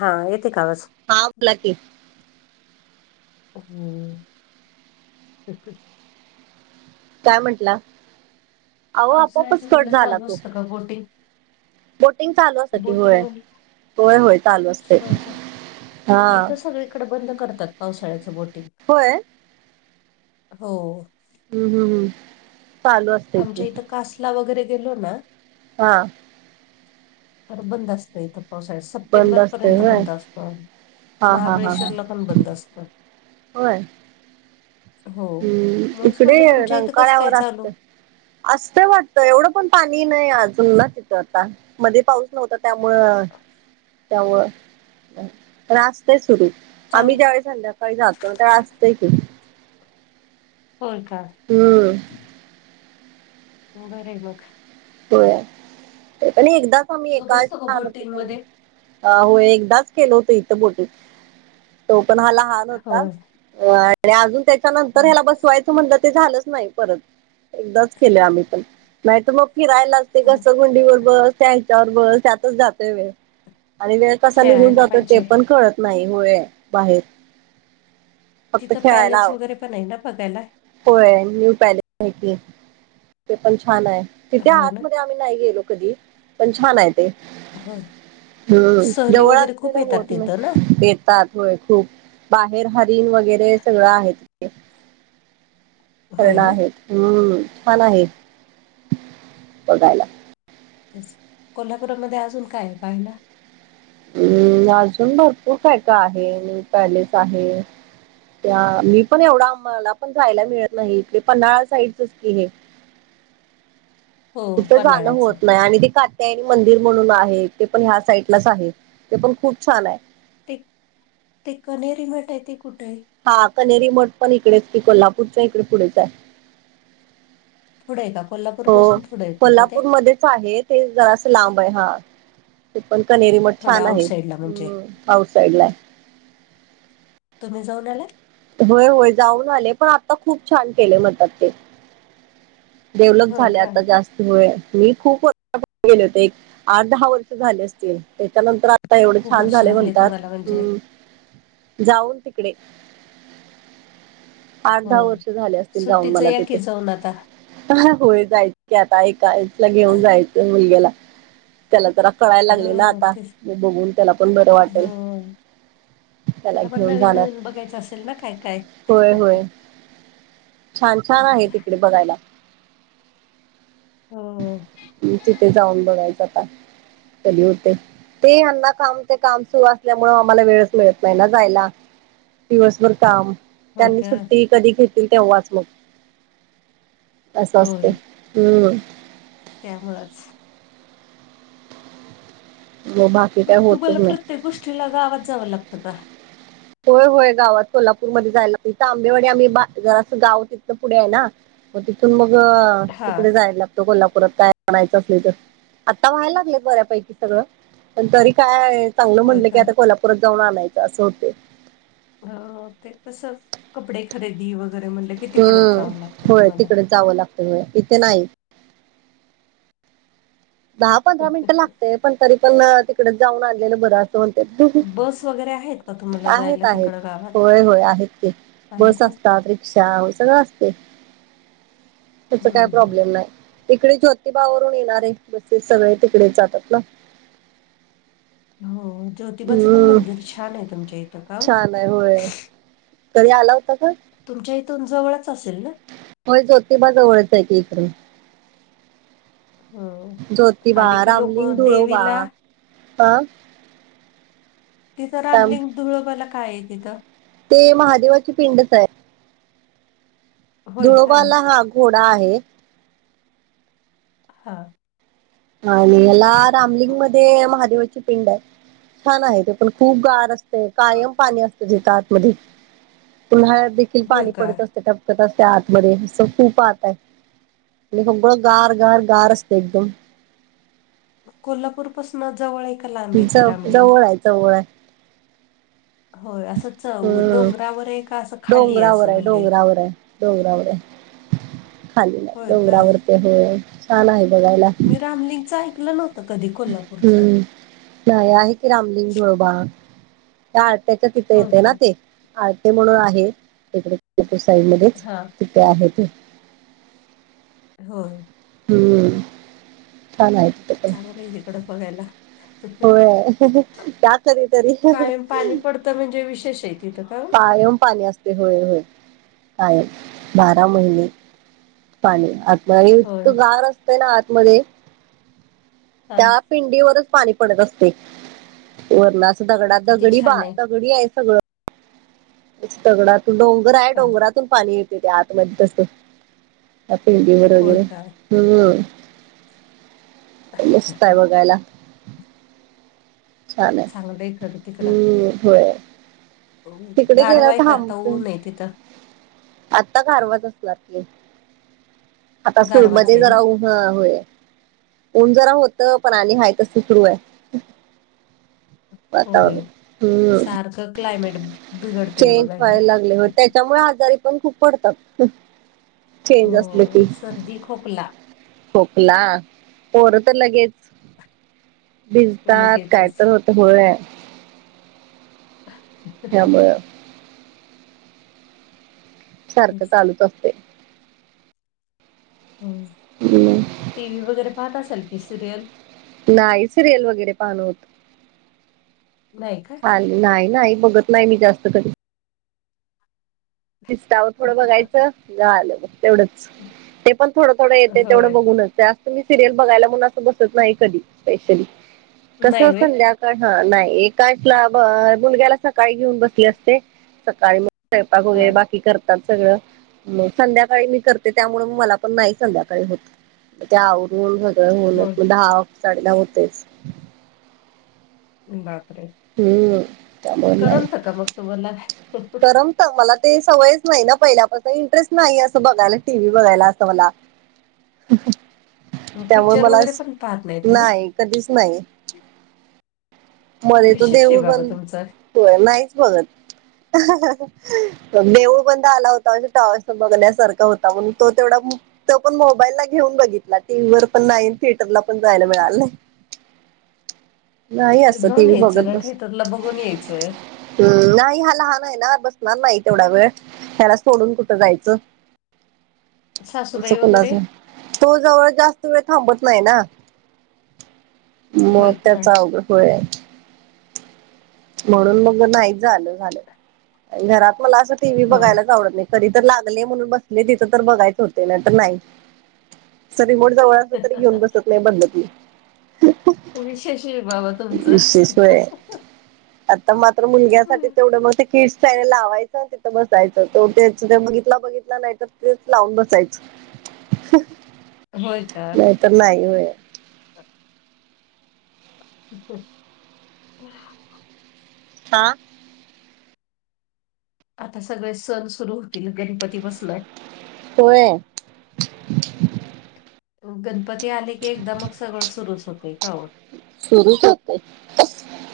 हा येते कावच हाव ला के ह तेक काय म्हटलं आहो आपोआपच पावसाळ्याचं कट म्हणलं झाला चालू तो असतं का बोटिंग बोटिंग चालू असते की बोटिंग होय मध्ये होय होय चालू असते होय का हा इथं सगळी इकडे बंद करतात पावसाळ्याचं बोटिंग होय हो हम् हम् हम आमच्या इथं कासला वगैरे गेलो ना हा तर बंद असतं इथं पावसाळ बंद सप्टेंबर असते पर्यंत होय बंद असतो हा हा हा हा महाबळेश्वरला पण बंद असतं होय हो हम्म म्हणूनच इकडे म्हटलं तुमच्या इथं कसं काय रंकार्यावर असत चालू असतं वाटत एवढं पण पाणी नाही अजून ना तिथं आता मध्ये पाऊस नव्हत त्यामु त्यामु रास्त सुरू आम्ही चांगलं ज्यावेळी संध्याकाळी जातो त्यावे असतंय की होर का हम्म ह नोडरे मग होया ते पण एकदाच आम्ही तो एकाच बसतो का छान होतो बोटिंग ते मध्ये अ हो एकदाच केल होत इथं बोटीत तो पण हा लहान होता होय अ आणि अजून त्याच्या नंतर हा. ह्याला बसवायचं म्हणलं ते झालंच नाही परत एकदाच केले आम्ही पण माह तर मग फिरायला असते कसं गुंडीवर बस त्याच्यावर ब त्यातच जातोय वेळ आणि वेळ कसा निघून खेळायला जातोय ते पाहिजे पण कळत नाही होय बाहेर फक्त तिथं खेळायला पॅलेस वगैरे पण आहे ना बघायला होय न्यू पॅलेस आहे ते पण छान आहे तिथे हो ना हातमध्ये मी नाही गेलो कधी पण छान आहेत हो हम्म सहली जवळ वगैरे असते खूप ना येतात होत नाही, तिथं ना तेच तर. खूप बाहेर हरीण वगैरे सगळं आहेत. होय पण ना आहेत हम्म छान आहेत. बगायला. तेच कोल्हापूरमध्ये अजून काय हाय पाहायला. हम्म अजून भरपूर काय का आहे न्यू पॅलेस आहे. त्या मी पण एवढा आम्हाला पण जायला मिळत नाही इथ पन्हाळा साईडचच की हे. हो कुठं जाण पन्हाळ्याचं होत नाही आणि ते का त्या आणि मंदिर म्हणून आहे ते पण ह्या साईडलाच आहे ते पण खूप छान आहे. ते ते कनेरी मट आहे ते कुठे हाय. हा कनेरी मठ पण इकडेच की कोल्हापूरच्या इकडे पुढेच आहे. पुढं आहे का कोल्हा हो कोल्हापूरमध्येच आहे ते जरास लांब आहे हा. ते पण कनेरी मठ थोड्या छान आउटसाईडला म्हणजे आहेत् आउटसाईड ला. तुम्ही जाऊन आलाय. होय होय जाऊन आले पण आता खूप छान केले म्हणतात ते. डेव्हलप होय झाले का आता जास्त मी खूप वर्ष पूर्वी गेले होते एक आठ दहा वर्ष झाले असतील त्याच्यानंतर आता एवढे खूप छान वर्ष झाले म्हणतात तुम्हाला म्हणजे हम्.. जाऊन तिकडे आठ दहा वर्ष झाले असतील जाऊन मला तिथे. पण आता होय जायचं आता एकाला घेऊन आह, जायचं मुलग्याला. त्याला जरा कळायला लागले ना हो आता तेच म बघून त्याला पण बरं हो वाटेल. त्याला पण घेऊन नवीन जाणार नवीन बघायचं असेल ना काय काय, होय होय छान छान आहे तिकडे बघायला. हम. तिथे जाऊन बघायचं आता कधी होते. ते यांना काम ते काम सुरू असल्यामु आम्हाला वेळच मिळत नाही ना जायला. दिवसभर काम. होय त्यांनी का सुट्टी कधी घेतील तेव्हाच मग असं असते. हम्म. तेव्हाच. लय बा मग तु मला प्रत्येक गोष्टीला गावात जावं लागतं का. होय होय गावात कोल्हापूर मध्ये जायला लागतंय हीथं आंबेवाडी आम्ही बा जरा असं गाव तिथलं पुढे आहे ना. मग तिथून मग हा तिकडे जायला लागतो कोल्हापुरात काय आणायच असल तर. आता व्हायला लागलेत बऱ्यापैकी सगळं पण तरी काय चांगलं होय म्हटलं की काय आता कोल्हापुात जाऊ आणायचं असं होते. अ ते कंस कपडे खरेदी वगैरे म्हणले कितीकडच हम्म जावं लागत होय तुम्हाला. तिकडे जावं लागत होय इथे नाही. दहा पंधरा मिनिटं लागते पण तरी पण तिकडेच जाऊन आणलेलं बरं असतंय. ण द बस वगैरे आहेत का तुम्हाला जायला आहेत आहेत तिकडं गावात? होय होय आहेत की. बस आहेत ना असतात रिक्षा सगळं असते तीत काय हम्म हम्म. प्रॉब्लेम नाही. तिकडे ज्योतिबावरून येणार आहे बसेस सगळे तिकडेच जातात ना. हो ज्योतिबाचं पण हम्म मंदिर छान आहे तुमच्या इथे. छान आहे होय तरी तुम्ही आला होता काय. तुमच्या इथून जवळच असेल ना. होय जोतिबाज जवळच आहे की इक्रडून. हो. ज्योतिबा आली की लोक रामलिंग धुळोबा देवीला अं. तिथं रामलिंग धुळ बला काय तिथं ते महादेवाची पिंडच आहे होय का? धुळबाला हा घोडा आहे हा आणि याला रामलिंग मध्ये महादेवाची पिंड आहे छान आहे ते पण खूप गार अस अ, कायम पाणी असत तेेत आतमध्ये उन्हाळ्यात देखील होय पाणी का? पडत असतेप असते आतमध्ये खूप आहत आहे म्हणजे सगळं गार गार गार असतं एकदम कोल्हापूरपसून जवळ एक ज जवळ आहे जवळ आहे होय असं च हम्म डोंगरावर आहे का असं खाली आहे असं म्हणजे होर डोंगरावर खाली नाही होय का डोंगरावर ते हो छान आहे बघायला फॅमलीच ऐकलं नव्हतं कधी कोल्हापूरच हम्म. नाही आहे की रामलिंग धोळबा या आरत्याच्या त इिथं होय येते का ना ते आरटे म्हणून आहे तकडेप साईड मध्येच हा तिथे आहे ते हो हम्म चाला आहे तिथे पण चांगलं आहे इकडं बघायला होय त्या कधीतरी कायम पाणी पडतं म्हणजे विशेष आहे तिथं का पाय येन पाणी असत होय होय काय बारा महिने पाणी आणि होय इतकं गार असतंय ना आतमध्येध्ये हा त्या पिंडीवरच पाणी पडत असते वरला दगडा किती दगडी छान बा दगडी आहे सगळं दगडातून डोंगर आहे हा डोंगरातून पाणी येते ते आतमध्ये तस अपे होय बरगैर का हम् मस्त आहे बघायला छान चांगलं खरं आहे हम्म होय तिकडे गारवायच आताऊनय तिथं आता कारारवाच असणार आता गारवाच आहे सुूरमध्येध्ये ज ना राऊू हा हो ऊन जरा होतं पण आणि हाय तस सुरू आहे वातावरण होय हम्म सारखं क्लायमेट बिघडतंय चेंज बघा हे व्हायला लागले त्याच्यामुळे आजारी पण खूप पडतात चेंज असले त हो सर्दी खोकला खोकला पोर तर लगेच भिजतात काय लगेचच तर होत होय हा हा हे. त्यामुळं सारखं चालू च असते. हम. हम्म. टी व्ही वगैरे पाहत असेल की सिरियल. नाही सिरियल वगैरे पाहण होत. नाही का. नाही नाही बघत नाही मी जास्त कधी. इन्स्टावर थोडं बघायचं जाल तेवढंच. ते पण थोडं थोडं येते तेवढं होय. बघूनच त्या. तुम्ही सिरियल बघायला अस बसत नाही कधी स्पेशली कस. नाही व्हय? हा नाही एकाचला ब मुलग्याला सकाळी घेऊन बसले असते सकाळी मग. वगैरे हां. बाकी करतात सगळं संध्याकाळी मी करते त्यामुळे मला पण नाही संध्याकाळी होत.. ग ते आवरून सगळं होय. होऊन दहा साडे दहा होतेच. बापरे, हम्म. त्यामुळे नाही करमत का मग तुम्हाला. मला ते सवयच नाही ना, पहिल्यापास इंटरेस्ट नाही असं बघायला टीव्ही बघायला असं मला. त्यामुळे पिक्चर मला वगैरे पण पाहत तुम्ही? नाही कधीच नाही. [unintelligible] मध्ये तो विशेष आहे देऊळ बाबा बंद तुमचं. नाहीच बघत. देऊळ बंद आला होता म्हणजे, टॉवर्स बघण्यासारखा होता म्हणून तो तेवढा. तो पण मोबाईल ला घेऊन बघितला. टीव्ही वर पण नाही थिएटरला पण जायला मिळालं नाही. नाही. असं जौऊन टीव्ही यायचं ना, थिएटरला बघून यायचंय. हम. नाही हा लहान आहे ना, बसणार नाही तेवढा वेळ ह्याला सोडून कुठं जायचं. अस सासूबाई वगैरे? कुणाचं, तो जवळ जास्त वेळ थांबत नाही ना. मग होय का? त्याच अवघड होय. म्हणून मग नाहीच झालं झालं, घरात मला असं टीव्ही होय. बघायलाच आवडत नाही. कधी तर लागले म्हणून बसले, तिथं तर बघायच होते ना तर नाही. असं रिमोट जवळ असलं तरी, घेऊन बसत नाही बदलत नाही. विशेष आहे बाबा नाही तुमचं. विशेष होय आता मात्र मुलग्यासाठी तेवढं मग ते, किट्स चॅनल लावायचं तिथं बसायचं तेवढ त्याचं तो बघितला बघितला. नाही तर तेच लावून बसायचं. होय का, नाही तर नाही हो. [unintelligible] [unintelligible] हा. आता सगळे सण सुरू होतील, गणपती बसलाय. होय. गणपती आले की, एकदा मग सगळं सुरुच होतंय का ओ. सुरूच होते.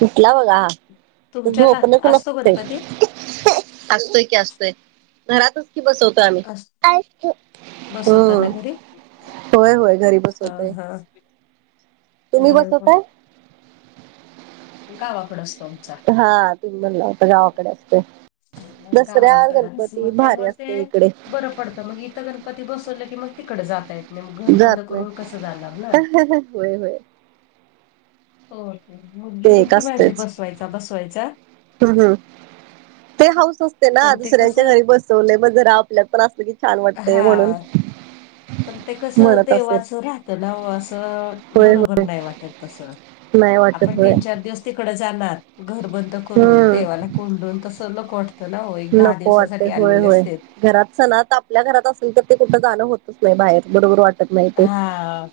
उटला बघा हा तर तुमच्यात झोपणच आ- असतो नसतंय. गणपती असतोय की असतोय घरातच. बसवतो आम्ही अस- बसवता ना हम्म. घरी होय होय घरी हा बसवतोय हा तुम्ही बरोबर बसवताय. [inaudible] गावाकडे असतो आमचा हा तुम्ही म्हणला होता गावाकडे असतोय. गावाकडचं मग त्यामुळे असते ते, इकडे बर पडत मग इथं गण पती बसवले की मग तिकडे जाता येत नाही, मग घर बंद करून कसं जाणार ना. ह होय होय. हो मुलगी ते एक म्हणती, माझी बसवायचा बसवायचा. हम्म हम्म.. ते हाऊस असते ना, पण ते दुसऱ्यांच्या कसं घरी बसवलय मग जरा आपल्यात पण असलं की, छान वाटतंय हा म्हणून, पण ते कसं म्हणत असेल देवाचं राहतं ना, अहो असं होय होय बरोबर नाही वाटत तसं. नाही वाटत व्हयं. तिकड जाणार घर बंद करून, हम्म देवाला कोंडून तसं नको वाटत. नको वाटत होय होय. घरात सणात आपण, आपल्या घरात असल तर ते, कुठं जाणं होतच नाही बाहेर बरोबर वाट हा,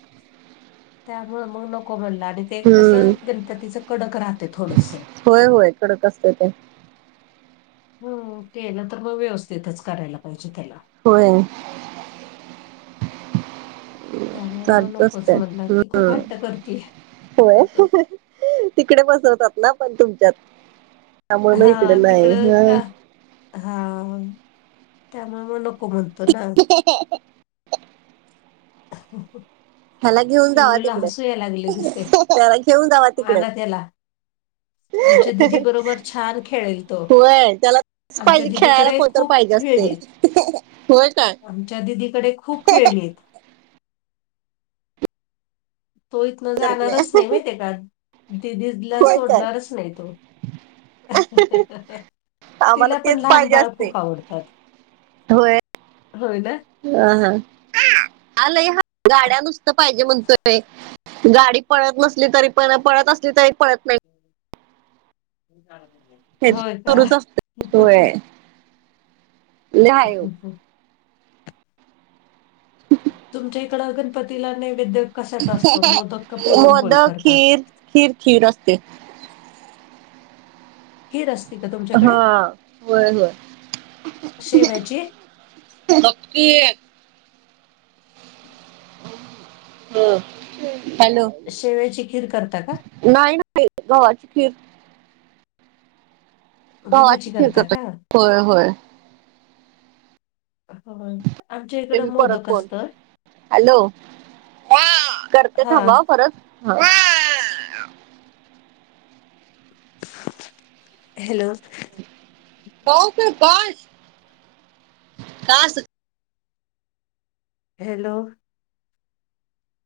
त्यांमुळे मग नको म्हणला आणि ते हम्म कसं, गणपतीच कडक राहतय थोडंसं. होय होय कडक असते ते हम्म.. केल तर मग व्यवस्थितच करायला पाहिजे त्याला, होय. त्यामुळे मग चालत नकोच असतय म्हणलं ती खूप हम्म हट्ट करते होय. तिकडे बसवतात ना पण तुमच्यात त्यामुळे हा इकडे तिकडं का नाही. हा त्यामुळे मग नको म्हणतो ना हे हे हो घेऊन जावा पिलूला तिकडे हसू यायलागलाय दिसते त्याला घेऊन जावा तिकडे पहाना त्याला आमच्या दिदी बरोबर छान खेळेल तो होय त्याला आमच्या पाहिजे खेळायला दिदीकडे कोणतर खूप पाहिजे खेळणी असते आहेत, होय काय? आमच्या दिदीकडे खूप खेळणी आहेत. तो इथनं जाणारच नाही माहितीे का? होय काय आम्हाला तिला पण तेच लहान पाहिजे बाळ असते. खूप आवडतात. होय होय ना अ हा आलय हा गाड्या नुसतं पाहिजे म्हणतोय गाडी पळत नसली तरी पण पळत असली तरी पळत नाही हे होय का. सुरूच असते. होय. लय हाय ह्यो तुमच्या इकड गणपतीला नेवैद्य कशाच असतो मोदक का पुरणपोळी मोदक करतात. खीर खीर खीर असते खीर असते का? तुमच्याकडे? हा होय होय शेवयाची गप्प की हम् ह हॅलो शेवयाची खीर करता का नाही नाही गवा्हाची खीर गव्हाची खीर करता का? करतोय होय होय हो ते मी परत फन हॅलो करते थांब हां. परत ह हॅलो ओके बाय का असं हॅलो